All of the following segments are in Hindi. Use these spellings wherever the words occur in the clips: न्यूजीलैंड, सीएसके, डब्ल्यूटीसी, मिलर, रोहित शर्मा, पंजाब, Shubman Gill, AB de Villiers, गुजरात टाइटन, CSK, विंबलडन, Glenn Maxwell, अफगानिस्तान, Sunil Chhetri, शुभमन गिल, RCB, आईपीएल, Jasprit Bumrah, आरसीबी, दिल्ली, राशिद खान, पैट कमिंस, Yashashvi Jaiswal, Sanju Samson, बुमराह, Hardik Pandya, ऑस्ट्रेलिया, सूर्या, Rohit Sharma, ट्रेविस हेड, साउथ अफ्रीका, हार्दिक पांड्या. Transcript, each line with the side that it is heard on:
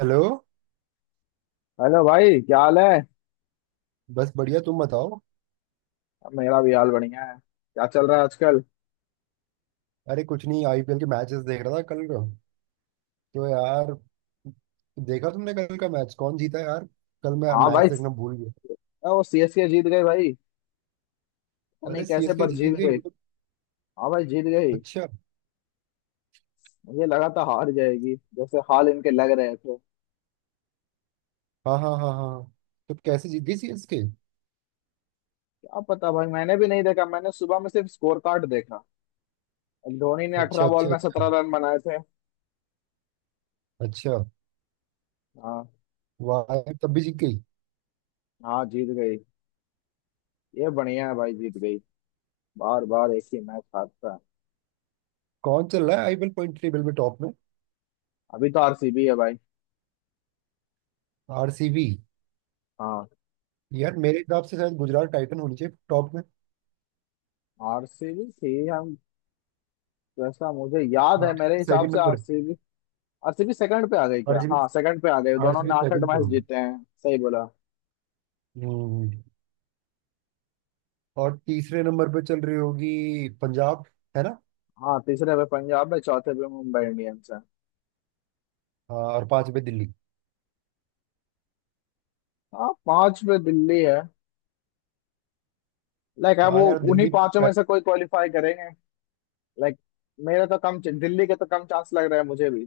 right: हेलो।
left: हेलो भाई, क्या हाल है।
right: बस बढ़िया, तुम बताओ।
left: मेरा भी हाल बढ़िया है। क्या चल रहा है आजकल?
right: अरे कुछ नहीं, आईपीएल के मैचेस देख रहा था कल का। तो यार, देखा तुमने कल का मैच? कौन जीता यार? कल मैं
left: हाँ
right: मैच
left: भाई।
right: देखना भूल गया।
left: वो सीएसके जीत गए भाई। पता
right: अरे,
left: नहीं कैसे
right: सीएसके
left: पर
right: जीत
left: जीत
right: गई
left: गई।
right: वो तो?
left: हाँ भाई, जीत गई।
right: अच्छा।
left: मुझे लगा था हार जाएगी, जैसे हाल इनके लग रहे थे।
right: हाँ हाँ हाँ हाँ। तो कैसे जीत गई सीएसके?
left: क्या पता भाई, मैंने भी नहीं देखा, मैंने सुबह में सिर्फ स्कोर कार्ड देखा। अब धोनी ने अठारह
right: अच्छा
left: बॉल
right: अच्छा
left: में
right: अच्छा।
left: 17 रन बनाए थे।
right: अच्छा।
left: हाँ।
right: वाह यार, तब भी जीत गई।
left: हाँ, जीत गई। ये बढ़िया है भाई, जीत गई। बार बार एक ही मैच हारता है।
right: कौन चल रहा है आईपीएल पॉइंट टेबल में, टॉप में?
left: अभी तो आरसीबी है भाई।
right: आरसीबी?
left: हाँ।
right: यार मेरे हिसाब से शायद गुजरात टाइटन होनी चाहिए टॉप में।
left: आरसीबी थी हम, जैसा मुझे याद है, मेरे
right: आरसीबी
left: हिसाब
right: सेकंड
left: से
right: नंबर?
left: आरसीबी। आरसीबी सेकंड पे आ गई क्या?
right: आरसीबी।
left: हाँ, सेकंड पे आ गई, दोनों
right: आरसीबी
left: ने आठ आठ
right: सेकंड पे
left: मैच
right: होगी।
left: जीते हैं, सही बोला।
right: हम्म। और तीसरे नंबर पे चल रही होगी पंजाब, है ना?
left: हाँ, तीसरे पे पंजाब है, चौथे पे मुंबई इंडियंस है।
right: हाँ, और पांच पे दिल्ली।
left: हाँ, पांच पे दिल्ली है। लाइक अब
right: हाँ
left: वो
right: यार,
left: उन्हीं
right: दिल्ली।
left: पांचों
right: पै-
left: में से कोई क्वालिफाई करेंगे। लाइक मेरे तो कम, दिल्ली के तो कम चांस लग रहा है मुझे भी।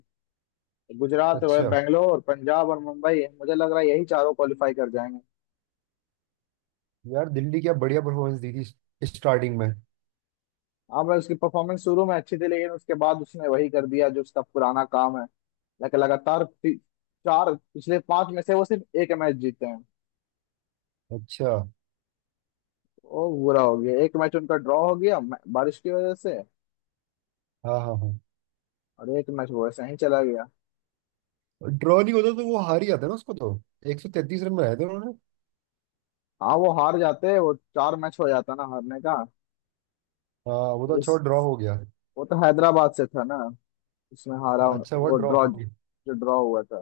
left: गुजरात है,
right: अच्छा।
left: बेंगलोर, पंजाब और मुंबई, मुझे लग रहा है यही चारों क्वालिफाई कर जाएंगे।
right: यार दिल्ली क्या बढ़िया परफॉर्मेंस दी थी स्टार्टिंग में।
left: हाँ भाई, उसकी परफॉर्मेंस शुरू में अच्छी थी, लेकिन उसके बाद उसने वही कर दिया जो उसका पुराना काम है। लाइक लगातार चार, पिछले पांच में से वो सिर्फ एक मैच जीते हैं।
right: अच्छा।
left: ओ बुरा हो गया, एक मैच उनका ड्रॉ हो गया बारिश की वजह से।
right: हाँ हाँ हाँ।
left: और एक मैच वो ऐसे ही चला गया।
right: ड्रॉ नहीं होता तो वो हार ही जाता ना, उसको तो। 133 रन बनाए थे उन्होंने।
left: हाँ, वो हार जाते, वो चार मैच हो जाता ना हारने का।
right: हाँ, वो तो
left: इस
right: अच्छा ड्रॉ हो गया।
left: वो तो हैदराबाद से था ना, उसमें हारा
right: हाँ, अच्छा हुआ
left: वो
right: ड्रॉ
left: ड्रॉ,
right: हो गया।
left: जो ड्रॉ हुआ था।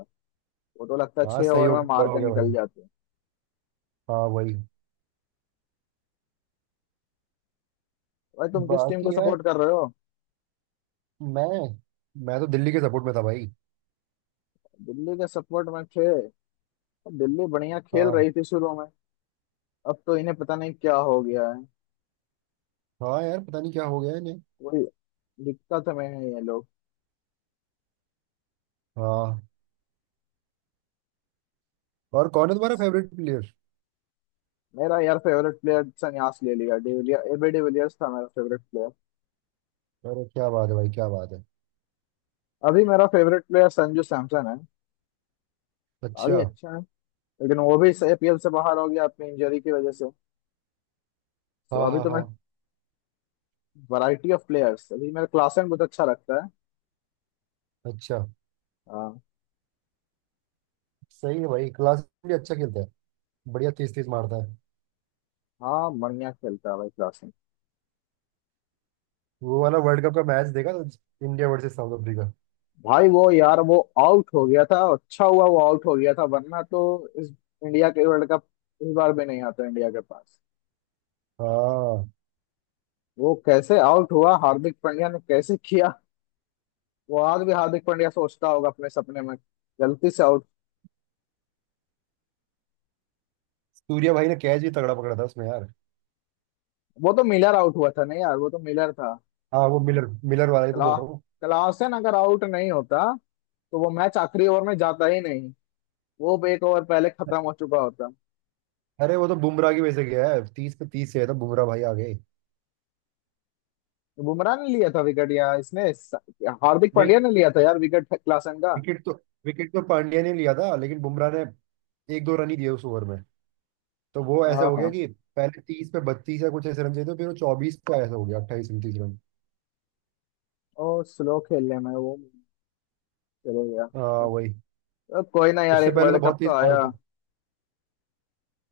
left: वो तो लगता है
right: हाँ,
left: छह
right: सही
left: ओवर
right: हो
left: में
right: गया,
left: मार
right: ड्रॉ हो
left: के
right: गया
left: निकल
right: भाई।
left: जाते।
right: हाँ वही।
left: भाई तुम किस टीम को
right: बाकी यार
left: सपोर्ट कर रहे हो?
right: मैं मैं तो दिल्ली के सपोर्ट में था भाई।
left: दिल्ली के सपोर्ट में थे। दिल्ली बढ़िया खेल
right: हाँ।
left: रही थी शुरू में। अब तो इन्हें पता नहीं क्या हो गया है।
right: हाँ यार, पता नहीं क्या हो गया इन्हें।
left: कोई दिक्कत में है ये लोग।
right: हाँ। और कौन है तुम्हारा फेवरेट प्लेयर?
left: मेरा यार फेवरेट प्लेयर संन्यास ले लिया, डिविलियर, एबी डिविलियर्स था मेरा फेवरेट प्लेयर।
right: अरे क्या बात है भाई, क्या बात है।
left: अभी मेरा फेवरेट प्लेयर संजू सैमसन है।
right: अच्छा।
left: खिलाड़ी अच्छा है, लेकिन वो भी एपीएल से बाहर हो गया अपनी इंजरी की वजह से। तो
right: हाँ
left: अभी
right: हाँ
left: तो मैं
right: हाँ।
left: वैरायटी ऑफ प्लेयर्स, अभी मेरा क्लासन बहुत अच्छा लगता है।
right: अच्छा।
left: हाँ।
right: सही है भाई, क्लास भी अच्छा खेलता है। बढ़िया तीस तीस मारता है।
left: हाँ, बढ़िया खेलता है भाई क्लासन।
right: वो वाला वर्ल्ड कप का मैच देखा था, इंडिया वर्सेस साउथ अफ्रीका।
left: भाई वो यार, वो आउट हो गया था, अच्छा हुआ वो आउट हो गया था, वरना तो इस इंडिया के वर्ल्ड कप, इस बार भी नहीं आता इंडिया के पास।
right: हाँ,
left: वो कैसे आउट हुआ हार्दिक पांड्या ने, कैसे किया? वो आज भी हार्दिक पांड्या सोचता होगा अपने सपने में, गलती से आउट।
right: सूर्या भाई ने कैच भी तगड़ा पकड़ा था उसमें यार।
left: वो तो मिलर आउट हुआ था, नहीं यार, वो तो मिलर था।
right: हाँ, वो मिलर, मिलर वाला ही तो
left: क्ला
right: बोल रहा हूँ।
left: क्लासन अगर आउट नहीं होता तो वो मैच आखिरी ओवर में जाता ही नहीं, वो एक ओवर पहले खत्म हो चुका होता।
right: अरे वो तो बुमराह की वजह से गया है, तीस पे तीस से है तो बुमराह भाई आ गए।
left: तो बुमराह ने लिया था विकेट यार, इसने हार्दिक
right: नहीं,
left: पांड्या ने लिया था यार विकेट, क्लासन का।
right: विकेट तो, विकेट तो पांड्या ने लिया था, लेकिन बुमराह ने एक दो रन ही दिए उस ओवर में। तो वो ऐसा हो गया
left: हाँ।
right: कि पहले 30 पे 32 या कुछ ऐसे रन चाहिए थे, फिर वो 24 पे ऐसा हो गया, 28 29 रन।
left: और स्लो खेलने में वो चले गया।
right: हाँ वही।
left: अब कोई ना यार,
right: उससे
left: एक
right: पहले तो
left: वर्ल्ड कप
right: बहुत
left: तो
right: तेज मार
left: आया।
right: होती।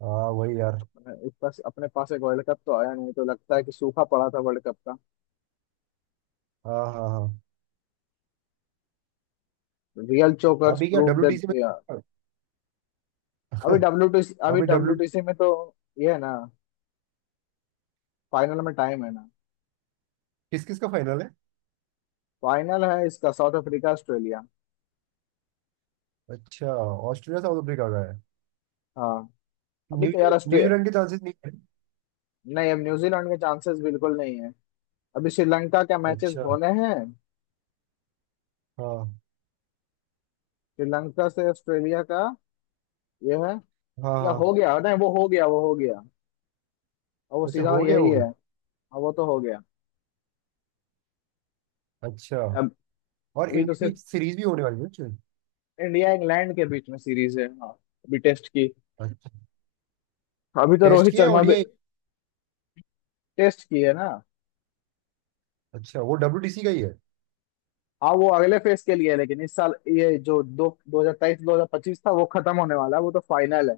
right: हाँ वही यार।
left: इस पास, अपने पास एक वर्ल्ड कप तो आया, नहीं तो लगता है कि सूखा पड़ा था वर्ल्ड कप का।
right: हाँ हाँ हाँ।
left: रियल चोकर्स
right: अभी क्या
left: प्रूव दैट।
right: डब्ल्यूटीसी में?
left: अभी डब्ल्यू टी सी, अभी
right: अभी
left: डब्ल्यू
right: डब्ल्यू
left: टी सी में तो ये है ना, फाइनल में टाइम है ना।
right: किस किस का फाइनल है?
left: फाइनल है इसका, साउथ अफ्रीका, ऑस्ट्रेलिया।
right: अच्छा, ऑस्ट्रेलिया साउथ अफ्रीका का है।
left: हाँ। अभी तो
right: न्यूजी
left: यार ऑस्ट्रे।
right: न्यूजीलैंड के चांसेस नहीं है?
left: नहीं, अब न्यूजीलैंड के चांसेस बिल्कुल नहीं है। अभी श्रीलंका के मैचेस
right: अच्छा।
left: होने हैं।
right: हाँ
left: श्रीलंका से ऑस्ट्रेलिया का ये है,
right: हाँ
left: या
right: हाँ।
left: हो गया? नहीं, वो हो गया, वो हो गया। और वो
right: अच्छा,
left: सीधा
right: हो गया
left: यही
right: वो
left: है।
right: भी।
left: हाँ, वो तो हो गया।
right: अच्छा।
left: अब
right: और
left: अभी तो
right: इंडिया की
left: सिर्फ
right: सीरीज भी होने वाली है? अच्छा।
left: इंडिया इंग्लैंड के बीच में सीरीज है, हाँ, अभी टेस्ट की।
right: अच्छा,
left: अभी तो
right: टेस्ट
left: रोहित
right: की है
left: शर्मा भी,
right: ओडीआई?
left: टेस्ट की है ना।
right: अच्छा, वो डब्ल्यूटीसी का ही है।
left: हाँ, वो अगले फेज के लिए है, लेकिन इस साल ये जो दो 2023 2025 था, वो खत्म होने वाला है, वो तो फाइनल है।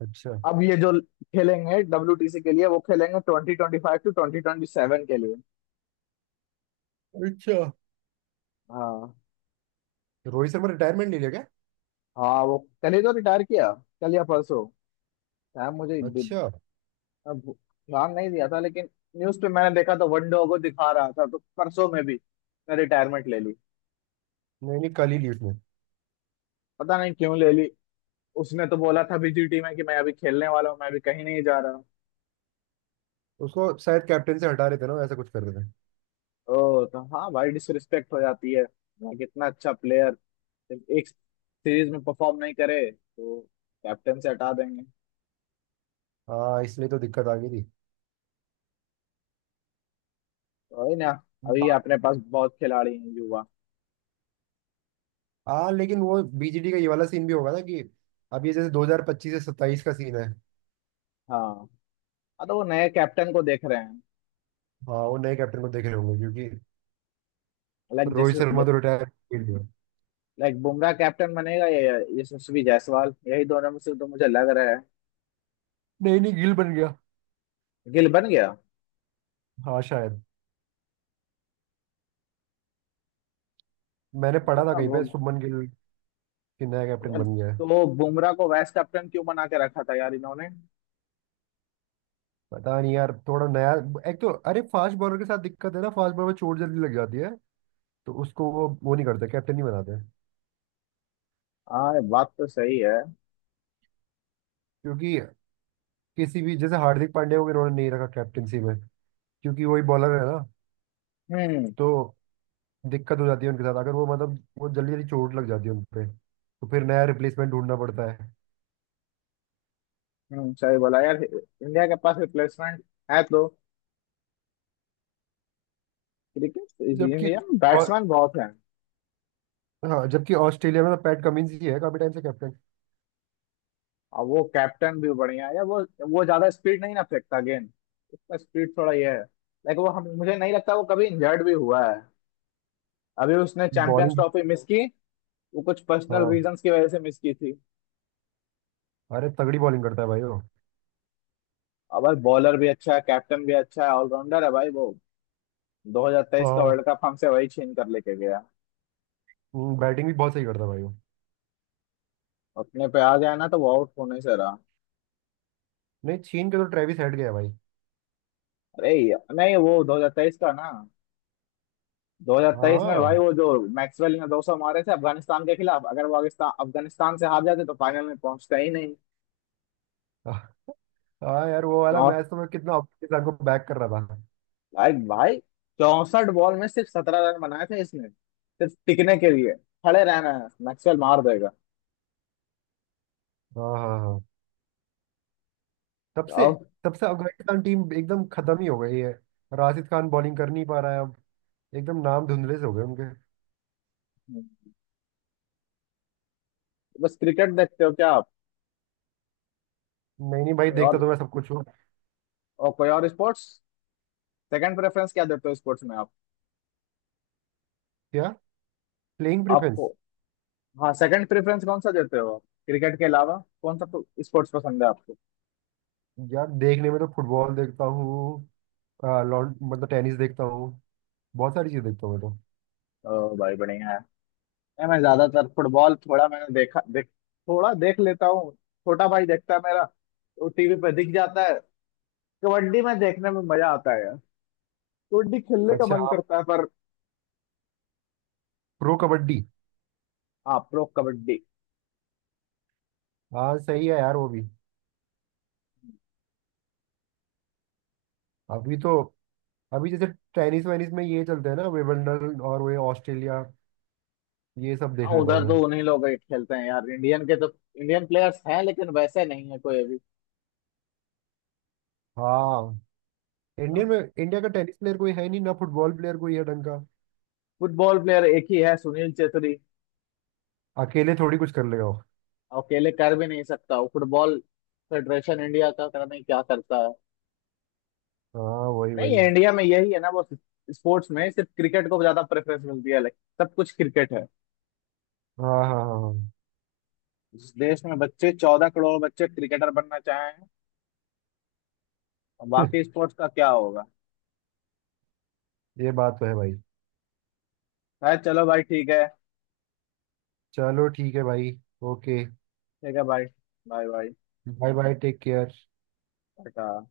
right: अच्छा।
left: अब ये जो खेलेंगे डब्ल्यूटीसी के लिए, वो खेलेंगे 2025 टू 2027 के लिए।
right: अच्छा।
left: हाँ।
right: रोहित शर्मा रिटायरमेंट ले लिया क्या?
left: हाँ, वो कल ही तो रिटायर किया, कल या परसों शायद, मुझे
right: अच्छा।
left: अब ध्यान नहीं दिया था, लेकिन न्यूज पे मैंने देखा तो वन को दिखा रहा था, तो परसों में भी रिटायरमेंट ले ली।
right: नहीं नहीं, कल ही ली उसने।
left: पता नहीं क्यों ले ली, उसने तो बोला था बीजी टीम में कि मैं अभी खेलने वाला हूँ, मैं अभी कहीं नहीं जा रहा।
right: उसको शायद कैप्टन से हटा रहे थे ना, ऐसा कुछ कर रहे थे।
left: ओ तो हाँ भाई, डिसरिस्पेक्ट हो जाती है कि इतना अच्छा प्लेयर एक सीरीज में परफॉर्म नहीं करे तो कैप्टन से हटा देंगे।
right: हाँ, इसलिए तो दिक्कत आ गई
left: तो वही ना। अभी
right: थी।
left: अपने पास बहुत खिलाड़ी हैं, युवा।
right: हाँ लेकिन वो बीजीडी का ये वाला सीन भी होगा ना कि अब, ये जैसे 2025 से 27 का सीन है।
left: हाँ, हाँ तो वो नए कैप्टन को देख रहे हैं।
right: हाँ, वो नए कैप्टन को देख रहे होंगे क्योंकि
left: लाइक
right: रोहित
left: जैसे,
right: शर्मा तो रिटायर। गिल गया।
left: लाइक बुमराह कैप्टन बनेगा या यशस्वी जायसवाल, यही दोनों में से तो मुझे लग रहा है।
right: नहीं नहीं, गिल बन गया।
left: गिल बन गया,
right: हाँ शायद। मैंने
left: अच्छा
right: पढ़ा था
left: था
right: कहीं
left: वो।
right: पे, शुभमन गिल कि नया कैप्टन
left: यार,
right: बन गया है।
left: तो बुमराह को वाइस कैप्टन क्यों बना के रखा था यार इन्होंने।
right: पता नहीं यार, थोड़ा नया। एक तो अरे, फास्ट बॉलर के साथ दिक्कत है ना, फास्ट बॉलर में चोट जल्दी लग जाती है। तो उसको वो नहीं करते, कैप्टन नहीं बनाते।
left: हाँ, ये बात तो सही है।
right: क्योंकि किसी भी जैसे हार्दिक पांड्या को भी इन्होंने नहीं रखा कैप्टनसी में, क्योंकि वही बॉलर है ना।
left: हम्म।
right: तो दिक्कत हो जाती है उनके साथ, अगर वो मतलब वो जल्दी जल्दी चोट लग जाती है उनपे, तो फिर नया रिप्लेसमेंट ढूंढना पड़ता है।
left: सही बोला यार, इंडिया के पास रिप्लेसमेंट है तो। क्रिकेट, इंडिया
right: जबकि।
left: में
right: और
left: बैट्समैन बहुत हैं।
right: हाँ, जबकि ऑस्ट्रेलिया में तो पैट कमिंस ही है काफी टाइम से कैप्टन।
left: और वो कैप्टन भी बढ़िया है वो ज्यादा स्पीड नहीं ना फेंकता गेंद। उसका स्पीड थोड़ा ये है, लाइक वो हम मुझे नहीं लगता वो कभी इंजर्ड भी हुआ है। अभी उसने चैंपियंस
right: बॉलिंग।
left: ट्रॉफी मिस की, वो कुछ पर्सनल
right: हाँ।
left: रीजंस की वजह से मिस की थी।
right: अरे तगड़ी बॉलिंग करता है भाई वो।
left: और भाई बॉलर भी अच्छा है, कैप्टन भी अच्छा है, ऑलराउंडर है भाई वो। 2023 का
right: हाँ,
left: वर्ल्ड कप हमसे वही छीन कर लेके गया।
right: बैटिंग भी बहुत सही करता है भाई वो।
left: अपने पे आ गया ना तो वो आउट होने से रहा।
right: नहीं, छीन के तो ट्रेविस हेड गया भाई।
left: अरे यार, नहीं वो 2023 का ना, 2023 में भाई
right: हाँ
left: वो जो मैक्सवेल ने 200 मारे थे अफगानिस्तान के खिलाफ, अगर वो अफगानिस्तान अफगानिस्तान से हार जाते तो फाइनल में पहुंचता ही नहीं।
right: हाँ यार, वो वाला
left: चौ,
right: मैच तो मैं कितना अफगानिस्तान को बैक कर रहा था।
left: भाई भाई, 64 बॉल में सिर्फ 17 रन बनाए थे इसने, सिर्फ टिकने के लिए, खड़े रहना है, मैक्सवेल मार देगा।
right: हाँ हाँ हाँ। तब से
left: और
right: तब से अफगानिस्तान टीम एकदम खत्म ही हो गई है। राशिद खान बॉलिंग कर नहीं पा रहा है अब। एकदम नाम धुंधले से हो गए उनके।
left: बस, क्रिकेट देखते हो क्या आप?
right: नहीं नहीं भाई,
left: कोई
right: देखता
left: और,
right: तो मैं सब कुछ हूँ।
left: और कोई और स्पोर्ट्स, सेकंड प्रेफरेंस क्या देते हो स्पोर्ट्स में आप?
right: क्या? प्लेइंग
left: आपको,
right: प्रेफरेंस?
left: हाँ, सेकंड प्रेफरेंस कौन सा देते हो आप, क्रिकेट के अलावा कौन सा तो स्पोर्ट्स पसंद है आपको?
right: यार देखने में तो फुटबॉल देखता हूँ। आ, लॉन मतलब टेनिस देखता हूँ। बहुत सारी चीज़ देखता हूँ मैं।
left: ओ भाई बढ़िया। नहीं, मैं ज्यादातर फुटबॉल थोड़ा मैंने देखा देख, थोड़ा देख लेता हूँ, छोटा भाई देखता है मेरा, वो टीवी पे दिख जाता है। कबड्डी में देखने में मजा आता है यार, कबड्डी खेलने
right: तो
left: का
right: अच्छा।
left: मन
right: आप
left: करता है पर।
right: प्रो कबड्डी?
left: हाँ, प्रो कबड्डी।
right: हाँ, सही है यार, वो भी। अभी तो, अभी जैसे टेनिस वेनिस में ये चलते हैं ना विंबलडन, और वो ऑस्ट्रेलिया। ये सब
left: हाँ
right: देख लेता
left: उधर
right: हूँ मैं।
left: तो उन्हीं लोग ही खेलते हैं यार, इंडियन के तो इंडियन प्लेयर्स हैं, लेकिन वैसे नहीं है कोई अभी।
right: हाँ, इंडियन में इंडिया का टेनिस प्लेयर कोई है नहीं ना, फुटबॉल प्लेयर कोई है ढंग का।
left: फुटबॉल प्लेयर एक ही है, सुनील छेत्री।
right: अकेले थोड़ी कुछ कर लेगा वो।
left: और अकेले कर भी नहीं सकता वो, फुटबॉल फेडरेशन इंडिया का पता नहीं क्या करता है।
right: हाँ वही
left: नहीं,
right: वही।
left: इंडिया में यही है ना वो, स्पोर्ट्स में सिर्फ क्रिकेट को ज्यादा प्रेफरेंस मिलती है, लाइक सब कुछ क्रिकेट है।
right: हाँ हाँ हाँ।
left: जिस देश में बच्चे, 14 करोड़ बच्चे क्रिकेटर बनना चाहें, और
right: हाँ।
left: बाकी स्पोर्ट्स का क्या होगा।
right: ये बात तो है भाई।
left: है, चलो भाई ठीक है।
right: चलो, ठीक है भाई। ओके।
left: ठीक है भाई, bye bye,
right: bye bye, take care.
left: Tata.